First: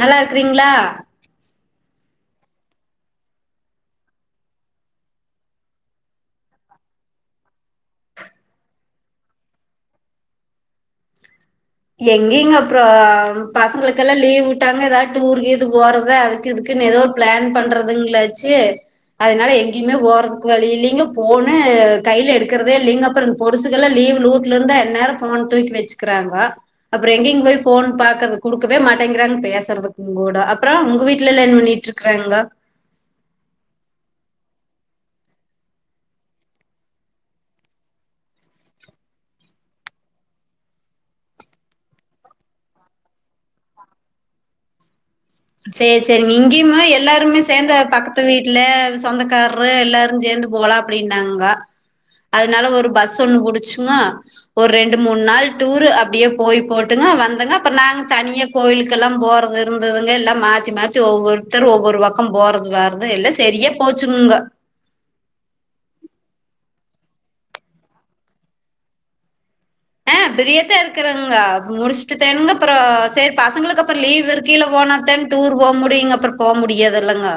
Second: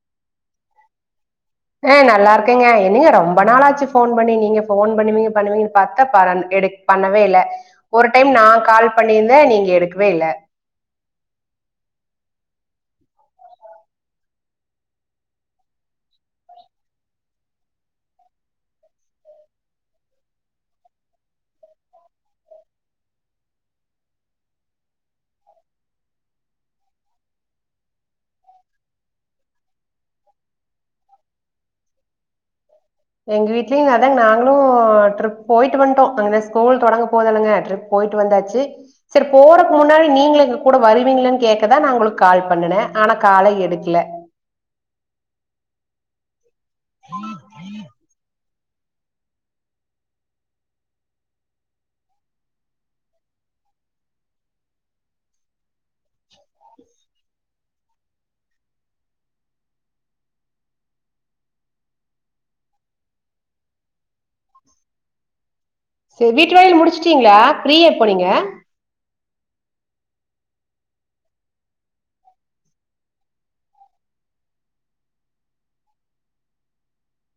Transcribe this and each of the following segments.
நல்லா இருக்றீங்களா? ஆ நல்லா இருக்கங்க என்னங்க ரொம்ப நாாளாச்சு போன் பண்ணி நீங்க போன் பண்ணுவீங்க பண்ணுவீங்கன்னு பாத்த ப எடு பண்ணவே இல்ல ஒரு டைம் நா கால் பண்ணியிருந்தே நீங்க எடுக்கவே இல்ல எங்கேங்க அப்புறோ பசங்களுக்கெல்லா லீவ் விட்டாங்க ஏதாவது டூருக்கு இது போறத அதுக்கு இதுக்குன்னு ஏதோ பிளான் பண்றதுங்களாச்சு அதனால எங்கேயுமே போறதுக்கு வழி இல்லலைங்க போன்னு கையில எடுக்கறதே இல்லைங்க அப்புறோ இந்த பொதுசுக்கெல்லாம் லீவ்லூட்ல இருந்துநேரம் போன் தூக்கி வச்சுக்கிறாங்க அப்புறோ எங்கேங்க போய் போன் பாக்குறது குடுக்கவே மாட்டேங்கிறாங்க பேசுறதுக்கும் கூட அப்புறோ உங்க வீட்டுலல்ல என்ன பண்ணிட்டு இருக்கறாங்க நாங்களு ட்ரிப் போயிட்டு வந்துட்டோ அங்க ஸ்கூல் தொடங்க போதல்லுங்க ட்ரிப் போயிட்டு வந்தாச்சு சரி போறக்கு முன்னாடி நீங்க எங்க கூட வருவீங்களன்னு கேக்கதா நான் உங்களுக்கு கால் பண்ணனேன் ஆனா காலே எடுக்கல சரி சரி இங்கயு எல்லாருமே சேர்ந்த பக்கத்து வீட்டு வீட்ல சொந்தக்காரரு எல்லாரு சேந்து போகலா அப்படின்னாங்க அதனால ஒரு பஸ் ஒண்ணு புடிச்சுங்க ஒரு ரெண்டு மூணு நாள் டூரு அப்படியே போய் போட்டுங்க வந்தங்க நாங்க தனியா கோயிலுக்கெல்லா போறது இருந்தது எல்லா மாத்தி மாத்தி ஒவ்வொருத்தரு ஒவ்வொரு பக்கம் போறது வர்றது எல்லாம் சரியா போச்சுங்க ச வீட்டு வேலையில்லா முடிச்சிட்டீங்களா பிரீயா இப்போ நீங்க ஆ பிரியத்தா இருக்கறங்க முடிச்சுட்டுதேனுங்க அப்புறோ செரி பசங்களுக்கு அப்புறோ லீவ் இருக்கையில போனாத்தான்னுங்க டூர் போக முடியுங்க அப்புறோ போக முடியாதுல்லங்க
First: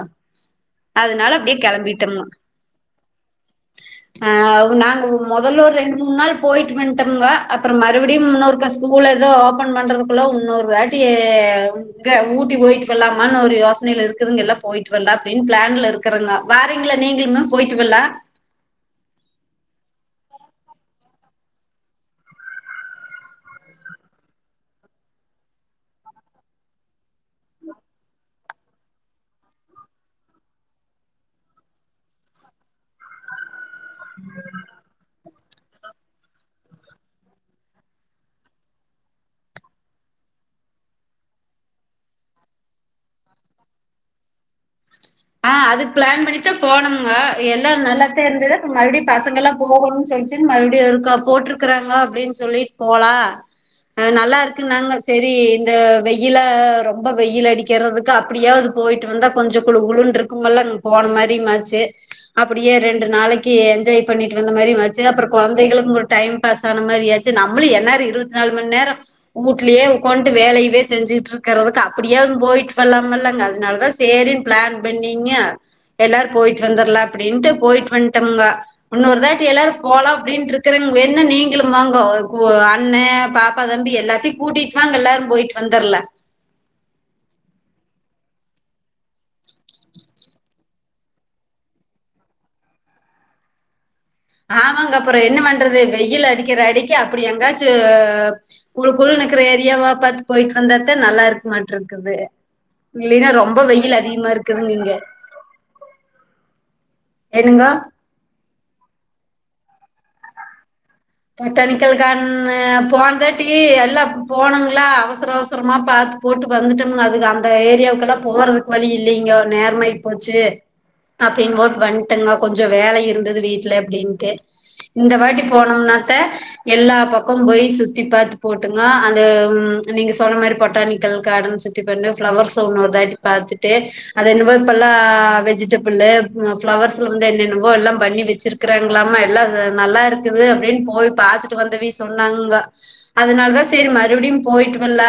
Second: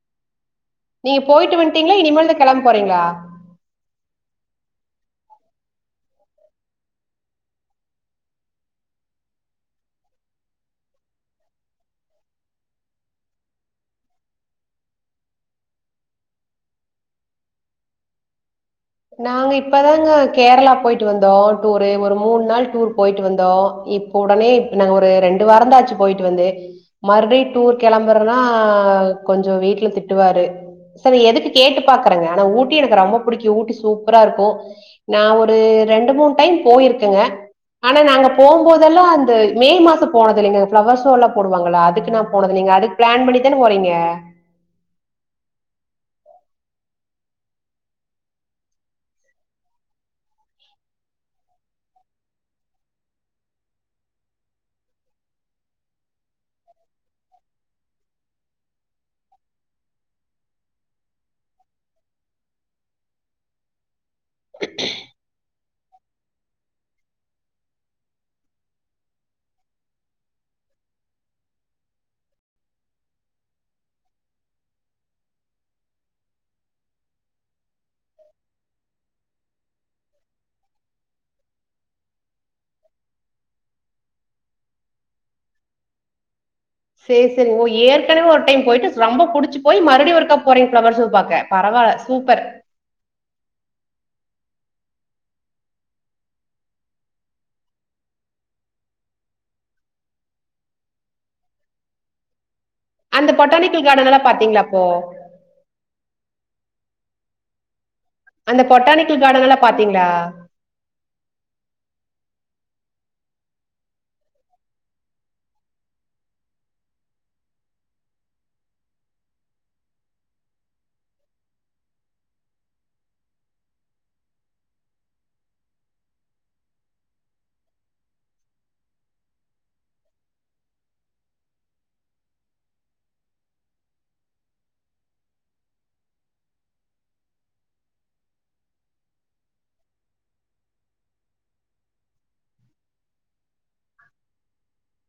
நீங்க அதனால போயிட்டு அப்டியே வந்துட்டீங்களா இனி கெளம்பிட்டோம்ங்க மேல்லா கிளம்ப போறீங்களா ஆ நாங்க முதல்ல ஒரு ரெண்டு மூணு நாள் போயிட்டு வண்டோம்ங்க அப்புறோ மறுபடியும் இன்னொருக்க ஸ்கூல ஏதோ ஓபன் பண்றதுக்குள்ள இன்னொரு வேட்டிங்க ஊட்டி போயிட்டு வரலாமான்னு ஒரு யோசனையில இருக்குதுங்க எல்லாம் போயிட்டு வரலாம் அப்படின்னு பிளான்ல இருக்கறங்க வாரீங்கள நீங்களுமே போயிட்டு வரலா நாங்க இப்பதாங்க கேரளா போயிட்டு வந்தோ டூரு ஒரு மூணு நாள் டூர் போயிட்டு வந்தோ இப்ப உடனே நாங்க ஒரு ரெண்டு வாரந்தாச்சு போயிட்டு வந்து மறுபடி டூர் கிளம்பேர்னா கொஞ்சு வீட்டுல திட்டுவாரு செரி எதுக்கு கேட்டு பாக்குறேங்க ஆனா ஊட்டி எனக்கு ரொம்ப பிடிக்கும் ஊட்டி சூப்பரா இருக்கு நா ஒரு ரெண்டு மூணு டைம் போயிருக்கேங்க ஆனா நாங்க போம் போதெல்லா அந்த மே மாசோ போனது இல்லைங்க ஃப்ளவர் ஷோ எல்லா போடுவாங்கள அதுக்கு நான் போனது இல்லைங்க அதுக்கு பிளான் பண்ணிதானே போறீங்க ஆ அதுக்கு பிளான் பண்ணிட்டுதா போனோம்முங்க எல்லா நல்லாத்தே இருந்ததப்ப மறுபடியும் பசங்க எல்லா போகணும்னு சொல்லிச்சு மறுபடியும் இருக்கா போட்டிருக்கறாங்க அப்படின்னு சொல்லிட்டு போலா ஆ நல்லா இருக்குன்னாங்க செரி இந்த வெயில ரொம்ப வெயில் அடிக்கறதுக்கு அப்படியாவது போயிட்டு வந்தா கொஞ்சு குளு குளு இருக்கும்ல்ல அங்க போன மாதிரியு ஆச்சு அப்படியே ரெண்டு நாளைக்கு என்ஜாய் பண்ணிட்டு வந்த மாரிச்சு அப்புறம் கெந்த டை பாஸ்ன மாரி ஆச்சு நம்மளு இருபத்தி நாலு மணி நேரம் வீட்லயே உக்காண்டு வேலயே செஞ்சுட்டு இருக்கிறதுக்கு அப்டியாது போயிட்டு வர்லாமல்லங்க அதனால தா சேரின்னு பிளான் பண்ணீங்க எல்லாரு போயிட்டு வந்துரல அப்டின்ட்டு போயிட்டு வந்துட்டோம்ங்க இன்னொரு தாட்டி எல்லாரு போலா அப்டின்ட்டு இருக்கறங்க வேணும் நீங்களும் வாங்க அண்ணன் பாப்பா தம்பி எல்லாத்தையும் கூட்டிட்டு வாாங்க எல்லாரும் போயிட்டு வந்துரல சேரி சேரி ஓ ஏற்கனவே ஒரு டைம் போயிட்டு ரொம்ப புடிச்சு போய் மறுபடியு ஒருக்கா போறீங்க பரவால ஃபிளவர்ஸே பாக்க பரவாயில்ல சூப்பர் ஆமாங்க அப்புறம் என்ன பண்றது வெயில் அடிக்கிற அடிக்க அப்டி எங்காச்சும் குழுக்குழு இருக்கிற ஏரியாவா பாத்து போயிட்டு வந்தாத்த நல்லா இருக்க மாட்ட இருக்குது இல்லின்னா அந்த ரொம்ப பொட்டானிக்கல் வெயில் கார்டன் எல்லா அதிகமா பாத்தீங்களா இருக்குதுங்க அப்போ இங்க என்னங்க அந்த பொட்டானிக்கல் கார்டன் எல்லா பாத்தீங்களா பெட்டானிக்கல் கார்டன் போனதாட்டி எல்லா போனோங்களா அவசர அவசரமா பாத்து போட்டு வந்துட்டோம்ங்க அதுக்கு அந்த ஏரியாவுக்கெல்லா போறதுக்கு வழி இல்லிங்கோ நேரம ஆயி போச்சு அப்டின்னு போட்டு வந்ட்டோங்க கொஞ்சோ வேல இருந்தது வீட்ல அப்டின்ட்டு இந்த வாட்டி போனோம்னா எல்லா பக்கமு போய் சுத்தி பாத்து போட்டுங்க அந்த நீங்க சொன்ன மாரி பொட்டானிக்கல் கார்டன் சுத்தி பண்ண பிளவர்ஸ் ஒண்ணு ஒருதட்டு பாத்துட்டு அது என்னவோ இப்பெல்லாம் வெஜிடபிள் பிளவர்ஸ்ல வந்து என்னென்னவோ எல்லா பண்ணி வெச்சிருக்காங்களாமா எல்லா நல்லா இருக்குது அப்டின்னு போய் பாத்துட்டு வந்தவிக சொன்னாங்க அதனாலதா‌ சேரி மறுவடியு போயிட்டு வல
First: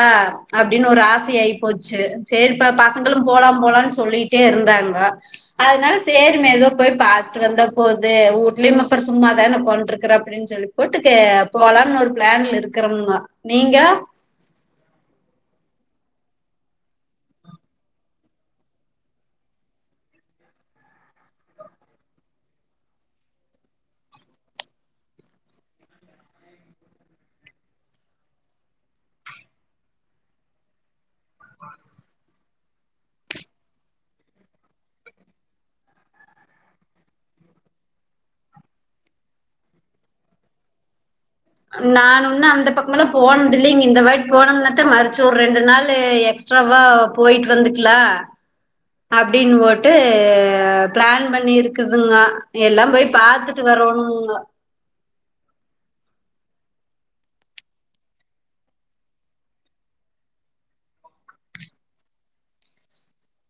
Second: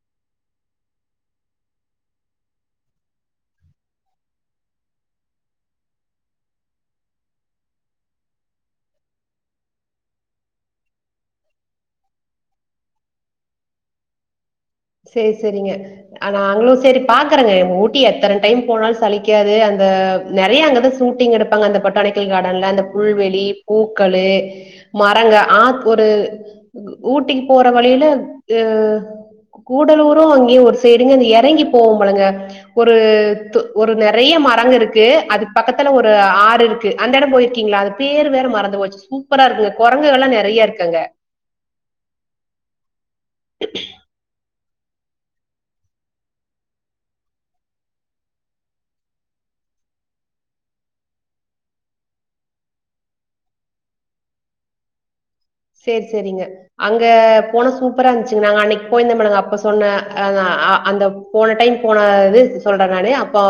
அப்டின்னு ஒரு ஆச ஆகிப்போச்சு சேரி இப்ப பசங்களும் போலாம் போலாம்னு சொல்லிட்டே இருந்தாங்க அதனால சேரி மெதுவா போய் பாத்துட்டு வந்த போகுது வீட்லயு அப்புறம் சும்மாத உக்கான்டு இருக்குறோனு அப்டின்னு சொல்லி போட்டுக்கு போலாம்னு ஒரு பிளான்ல இருக்கிறங்கோ நீங்க சேரி சேரிங்க ஆனா நாங்களு செரி பாக்குறேங்க எங்க ஊட்டி எத்தன டைம் போனாலு சலிக்காது அந்த நெறைய அங்கதா சூட்டிங் எடுப்பாங்க அந்த பொட்டானிக்கல் கார்டன்ல அந்த புல்வெளி பூக்கள் மரங்க ஆத் ஒரு ஊட்டிக்கு போற வழில அஹ கூடலூரு அங்கேயு ஒரு சைடு ங்க இறங்கி போவம்ழ்லங்க ஒரு ஒரு நெறைய மரங்கு இருக்கு அது பக்கத்துல ஒரு ஆறு இருக்கு அந்த எடம் போயிருக்கீங்களா அது பேரு வேரு மறந்து போச்சு சூப்பரா இருக்குங்க கெரங்குகள்ல்லா நெறைய இருக்கு அங்க நானு இன்னு அந்த பக்கம் போணதில்லிங் இல்லிங்க இந்த வாட்டி போணும்ல த்த மருச்சு ஒரு ரெண்டு நாளு எக்ஸ்ட்ராவா போயிட்டு வந்துக்குலா அப்டின்னு போட்டு பிளான் பண்ணிருக்குதுங்க எல்லா போய் பாத்துட்டு வரோணுங்க சேரி சேரிங்க அங்க போன சூப்பரா இருந்துச்சுங்க நாங்க அன்னைக்கு போயிருந்தோம் மிளங்க அப்ப சொன்ன அந்த போன டைம் போனது சொல்றே நானு அப்போ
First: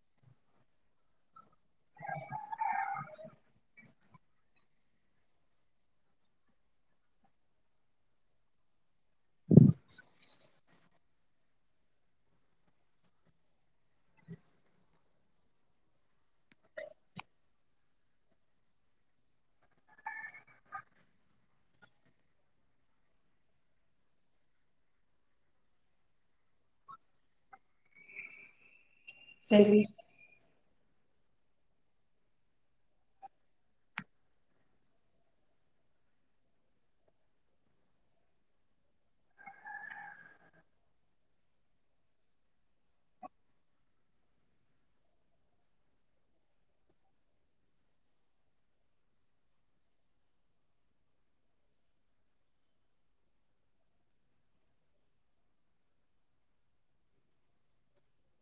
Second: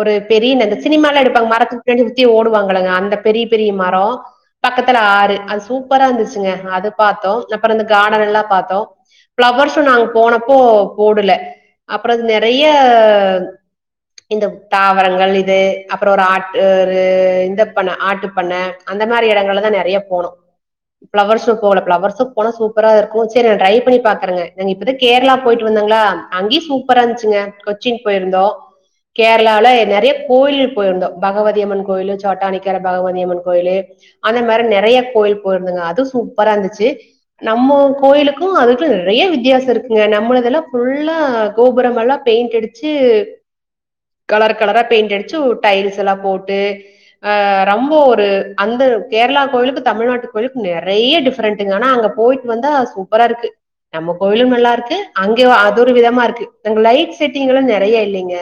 ஒரு பெரியந்த சினிம எல்லா எடுப்பாங்க மரத்த சுத்தி ஓடுவாங்கங்க அந்த பெரிய பெரிய மரம் பக்கத்துல ஆறு அது சூப்பரா இருந்துச்சு அது்த்தோம் அப்புறம் இந்த கார்டன் எல்லாம் பாார்த்தோம் பிளவர்ஸும் நாங்க போனப்போ போடல அப்புறம் அ நிறைய இந்த தாவரங்கள் இது அப்புறம் ஒரு ஆட்டு ஒரு இந்த பண்ண ஆட்டு பண்ணை அந்த மாதிரி இடங்கள்லதான் நிறைய போனோம் பஃிளவர்ஸும் போகல பஃிளவர்ஸும் போனா சூப்பரா இருக்கும் சரி நான் ட்ரை பண்ணி பாக்குறேங்க நாங்க இப்பதான் கேரளா போயிட்டு வந்தாங்களா அங்கய சூப்பரா இருந்துச்சுங்க கொச்சின் போயிருந்தோம் கேரளால சரி நெறைய கோயில் போயிருந்தோம் பகவதியம்மன் கோயில் சோட்டானிக்கர பகவதியம்மன் கோயிலு அந்த மாதரி நெறைய கோயில் போயிருந்தங்க அ சூப்பர இருந்துச்சு நம்ம கோயிலுக்கு அதுக்கு நெறைய வித்தியாசோ இருக்குங்க நம்முதெல்லா புஃல்லா கோபுரம் எல்லா பெயிண்ட் அடிச்ச கலர் கலரா பெயிண்ட் அடிச்சு டைல்ஸ் எல்லா போட்டு அஹ ரொம்ப ஒரு அந்த கேரளா கோயிலுக்கு தமிழ்நாட்டு கோயிலுக்கு நெறைய டிஃபரன்டுங்க ஆனா அங்க போயிட்டு வந்தா சூப்பரா இருக்கு நம்ம கோயிலு நல்லா இருக்கு அங்க அது ஒரு விதமா இருக்கு அங் லைட் செட்டிங் எல்லா நெறைய இல்லிங்க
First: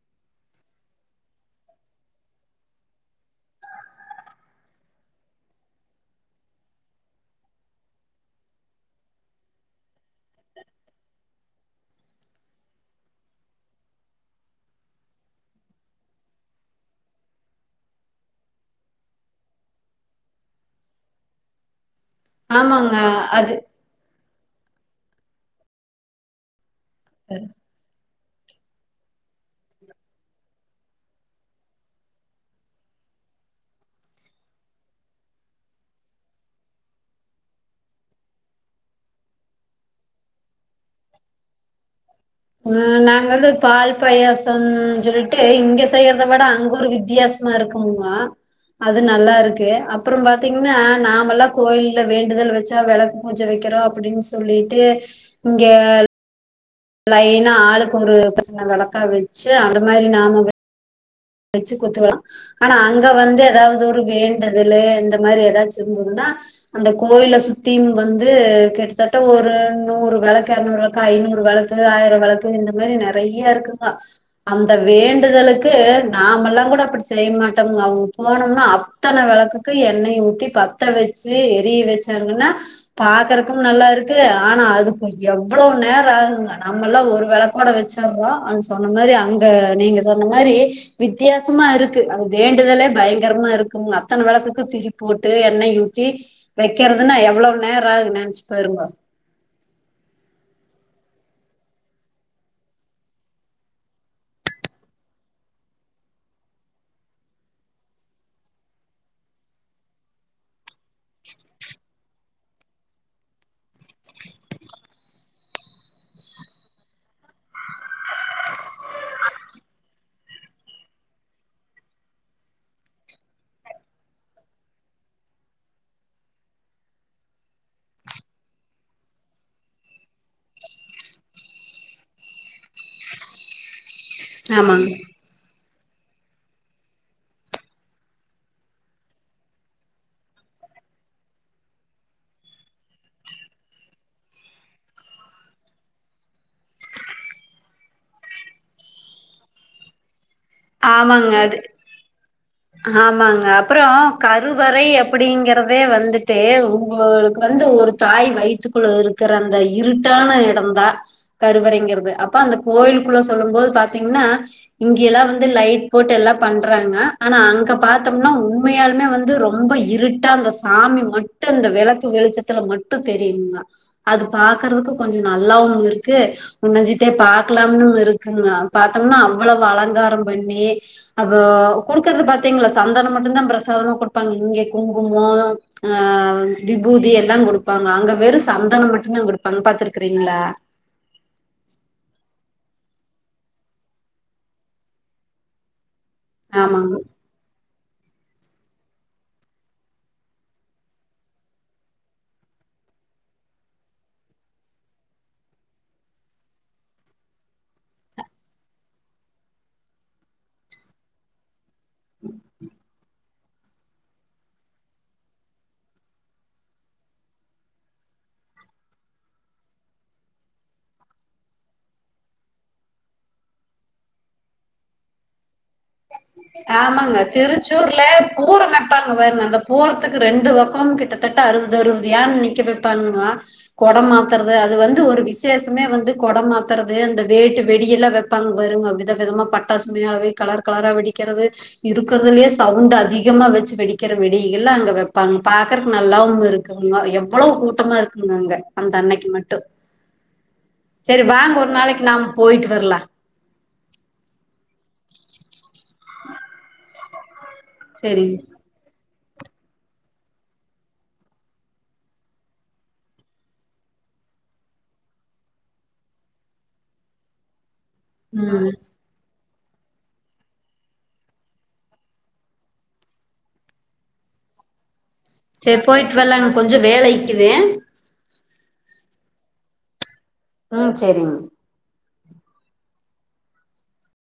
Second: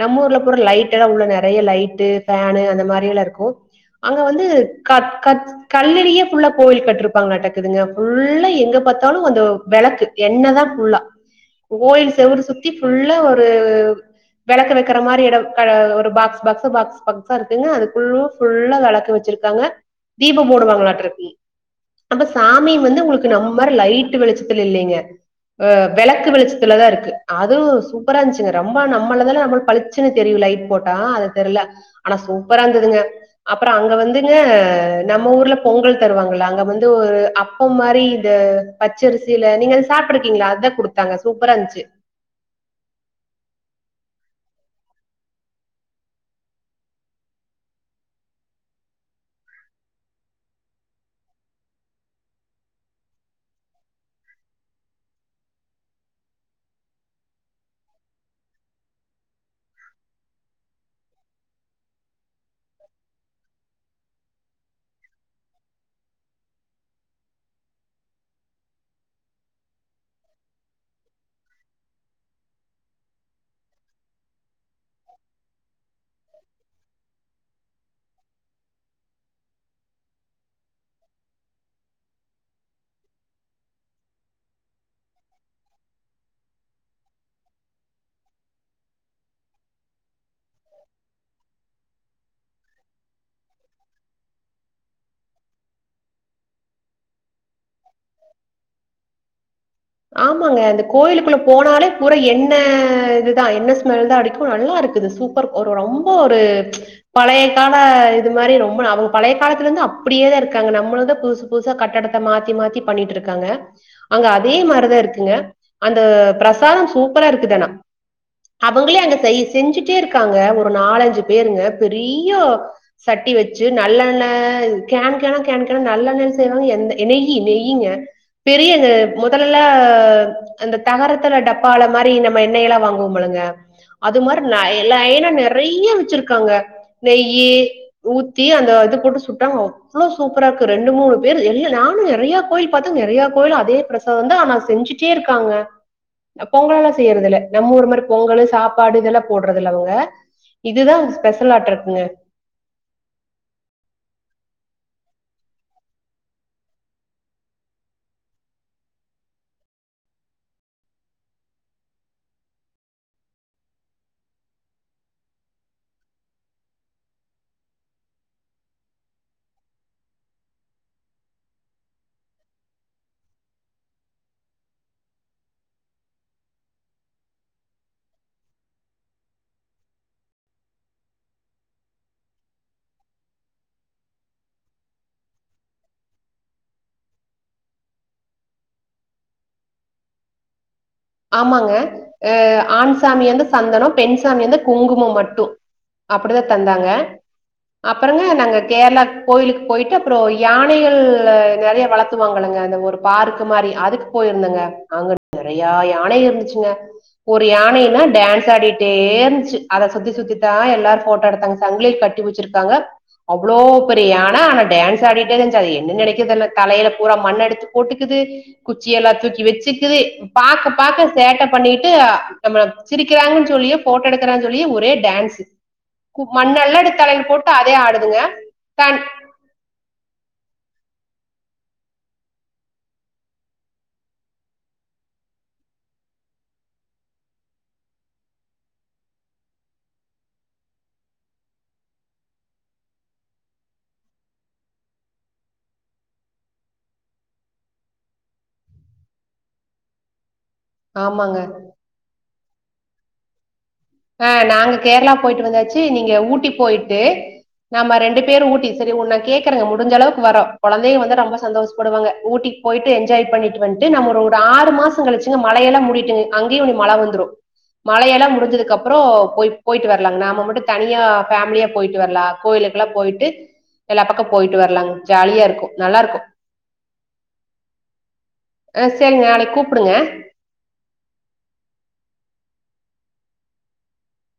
நம்ம ஊர்ல பூற லைட் எல்லா உள்ள நெறைய லைட்டு அந்த மாதிரி எல்லா இருக்கு அங்க வந்து கல்லரிய கோயில் கட்டிருப்பாங்களாடக்குதுங்க புல்லா எங்க பாத்தாலு அந்த வெளக்கு எண்ண தா புல்லா கோயில் செவறு சுத்தி புல்லா ஒரு வெளக்க வைக்கிற மாரி எடம் ஒரு பாக்ஸ் பாக்ஸா இருக்குங்க அதுக்குல்லா வெளக்க வெச்சிருக்காங்க தீபம் போடுவாங்களாட்டு இருக்கு அப்ப சாமிய ஆமாங்க வந்து உங்களுக்கு அது நம்மரி லைட் வெளிச்ச இல்லிங்க வெளக்கு வெளிச்ச ல தா இருக்கு அதுவு சூப்பர இருந்துச்சு ரொம்ப நம்மதில பளிச்சுன்னு தெரியு லைட் போட்டா தெரியல ஆனா சூப்ப இருந்தது அப்புறம் அங்க வந்துங்க நம்ம ஊர்ல பொங்கல் தருவாங்க அங்க வந்து ஒரு அப்ப மாரி இந்த பச்சரிசியில நீங்க சாப்பிட்டு இருக்கீங்களா அத்தா குடுத்தாங்க சூப்பரா இருந்துச்சு ஆஹ் நாங்க வந்து பால் பாயாசம்னு சொல்லிட்டு இங்க செய்யறத விட அங்க ஒரு வித்தியாசமா இருக்குமுங்கோ அது நல்லா இருக்கு அப்புறம் பாத்தீங்கன்னா நாமெல்லா கோயல வேண்டுதல் வெச்சா வெளக்கு பூஜ வைக்கிறோ அப்டின்னு சொல்லிட்டு இங்க லைனா ஆளுக்கு ஒரு சின்ன வெளக்கா வெச்சு அந்த மாரி நாம வெச்சு குத்து ஆனா அங்க வந்து எதாவ்து ஒரு வேண்டுதல இந்த மாரி எதாச்சும் இருந்ததுன்னா அந்த கோயில சுத்திம் வந்து கிட்டத்தட்ட ஒரு நூறு வெளக்கு இறநூறு வெளக்கு ஐநூறு வெளக்கு ஆயிரம் வெளக்கு இந்த மாரி நெறையா இருக்குங்க அந்த வேண்டுதலுக்கு நாமெல்லா கூட அப்படி செய்ய அவங்க போனோம்னா அத்தன வெளக்குக்கு எண்ணெய் ஊத்தி பத்த வெச்சு எரிய வெச்சாங்கன்னா பாக்குறக்கும் நல்லா இருக்கு ஆனா அதுக்கு எவ்ளோ நேரோ ஆகுங்க நம்ம எல்லா ஒரு வெளக்கோட வெச்சுறோம் சொன்ன மாரி அங்க நீங்க சொன்ன மாரி வித்தியாசமா இருக்கு அது வேண்டுதலே பயங்கரமா இருக்கு அத்தன வெளக்குக்கு திரி போட்டு எண்ணெய் ஊத்தி வைக்கறிறதுன்னா எவ்ளோ நேரோ ஆகு நெனச்சு பாருங்கோ ஆமாங்க அந்த கோயிலுக்குள்ள போனாலே பூரா எண்ணெய இதுதான் எண்ணெய ஸ்மெல் தான் அடிக்கும் நல்லா இருக்குது சூப்பர் ஒரு ரொம்ப ஒரு பழைய கால இது மாரி ரொம்ப அவங்க பழைய காலத்துல இருந்து அப்பிடியேதா இருக்காங்க நம்மள தான் புதுசு புதுசா கட்டடத்தை மாத்தி மாத்தி பண்ணிட்டு இருக்காங்க அங்க அதே மாரிதா இருக்குங்க அந்த பிரசாதம் சூப்பரா இருக்குதானா அவங்களே அங்க செஞ்சிட்டே இருக்காங்க ஒரு நாலஞ்சு பேருங்க பெரிய சட்டி வெச்சு நல்ல நல்ல கேன் கேனா நல்லெண்ண செய்வாங்க நெயி நெய்யுங்க பெரிய முதல்லல்ல இந்தந்த தகரத்துல டப்பால மாரி நம்ம எண்ணெய் எல்லா வாங்குவோம்ழுங்க அது மாரி ஆமாங்க லைனா நெறைய வெச்சிருக்காங்க நெய்யி ஊத்தி அந்த இது போட்டு சுட்டாங்க அவ்ளோ சூப்பரா இருக்கு ரெண்டு மூணு பேரு நானும் நெறைய கோயில் பாத்தங்க நெறைய கோயில் அதே சோ வந்து ஆனா செஞ்சுட்டே இருக்காங்க பொங்கல் எல்லா செய்யறது இல்ல நம்ம ஊரு மாரி பொங்கல் சாப்பாடு இதெல்லா போட்றதில்ல அவங்க இதுதா ஆமாங்க அது ஸ்பெஷலாட்ருக்குங்க ஆமாங்க அப்பறோ கருவறை அப்டிங்கறதே வந்துட்டு உங்களுக்கு வந்து ஒரு தாய் வயித்துக்குள்ள இருக்கிற அந்த இருட்டான எடம்ந்தா கருவறைங்கிறது அப்ப அந்த கோயிலுக்குள்ள சொல்லும் போது பாத்தீங்கன்னா இங்கெல்லா வந் து லைட் போட்டு எல்லா பண்றாங்க ஆனா அங்க பாத்தோம்னா உண்மையாலுமே வந்து ரொம்ப இருட்டா அந்த சாமி மட்டு அந்த வெளக்கு வெளிச்சத்துல மட்டு தெரியுமுங்க அது பாக்குறதுக்கு கொஞ்சோ நல்லாவு இருக்கு குணுஞ்சிட்டே பாக்காலான்னுயிருக்குங்க பாத்தோம்னா அவ்ளவு அலங்காரம் பண்ணி அப்ப குடுக்கறத பாத்தீங்களா சந்தனம் மட்டும்தா பிரசாதமா குடுப்பாங்க இங்க குங்குமோ ஆ விபூதி எல்லா குடுப்பாங்க, அங்க வெறும் சந்தனம் மட்டுந்தா குடுப்பாங்க பாத்துருக்றீங்ளா ஆமாங்க அ ஆண் சாமியா இருந்த சந்தனம் பெண் சாமியா இருந்த குங்குமம் மட்டு அப்டிதா தந்தாங்க ஆமாங்க அப்பறங்க நாங்க கேரளாக்கு கோயிலுக்கு போயிட்டு அப்றோ யானைகள் நெறைய வளத்துவாங்களங்க அந்த ஒரு பார்க் மாரி அதுக்கு போயிருந்தங்க அங்க நெறையா யானை இருந்துச்சுங்க ஒரு யானைனா டான்ஸ் ஆடிட்டே இருந்துச்சு அத சுத்தி சுத்தித்த எல்லாரு போட்டோ எடுத்தாங்க சங்கிலி கட்டி வச்சிருக்காங்க அவ்ளோ பெரிய யான ஆனா டான்ஸ் ஆடிட்டே இருந்துச்சு அது என்ன நெனைக்குது தெரில தலைல பூரா மண்ண எடுத்து போட்டுக்குது குச்சி எல்லா தூக்கி வச்சுக்குது பாக்க பாக்க சேட்டை பண்ணிட்டு நம்ம சிரிக்கிறாங்கன்னு சொல்லியே போட்டோ எடுக்கிறாங்க சொல்லியே ஒரே டான்ஸ் கு- மண்ணல்லடு ஆமாங்க தலையில் போட்டு அதே திருச்சூர்ல ஆடுதுங்க பூரண தன் வைப்பாங்க பாருங்க அந்த பூரத்துக்கு ரெண்டு பக்கமும் கிட்ட தட்ட அறுவது அறுவது யான நிக்க வைப்பாங்கங்க கொட மாத்துறது அது வந்து ஒரு விசேஷமே வந்து கொட மாத்துறது அந்த வேட்டு வெடியெல்லா வைப்பாங்க பாருங்க வித விதமா பட்டாசு உண்மையாவே கலர் கலரா வெடி வக்கிறது இருக்கிறதுலயே சவுண்ட் அதிகமா வச்சு வெடிக்கிற வெடி எல்லா அங்க வைப்பாங்க பாக்குறக்கு நல்லாவு இருக்குங்க எவ்வளவு கூட்டமா இருக்குங்க அங்க அந்த அன்னைக்கி மட்டு சேரி ஆமாங்க வாங்க ஒரு நாளைக்கு நாம் போயிட்டு வரலா அ நாங்க கேரளா போயிட்டு வந்தாச்சு, நீங்க ஊட்டி போயிட்டு நம்ம ரெண்டு சரிங்க பேரு ஊட்டி சேரி உன்ன கேக்குறங்க முடிஞ்ச அளவுக்கு வறோ கொழந்தைங்க வந்தா ரொம்ப சந்தோஷப்படுவாங்க ஊட்டிக்கு போயிட்டு என்ஜாய் பண்ணிட்டு வந்துத்துட நம்ம ஒரு ஒரு ஆறு மாசம் கழிச்சு மழையெல்லாம் முடியட்டும் அங்கேயும் மழை வந்துடும் மழையெல்லாம் ம் முடிஞ்சதுக்கு அப் போ போய் போயிட்டு வரலாங்க நாம மட்டும் தனியா ஃபேமிலியா போயிட்டு வரலாம் கோயிலுக்கெல்லாம் போயிட்டு எல்லா பக்கம் போயிட்டு வரலாங்க ஜாலியா இருக்கும் சரி நல்லா போயிட்டு இருக்கும் வரலாங்க கொஞ்சம் வேல இக்குது அ செரிங்க நாளைக்கு கூப்பிடுங்க ம் செரி மா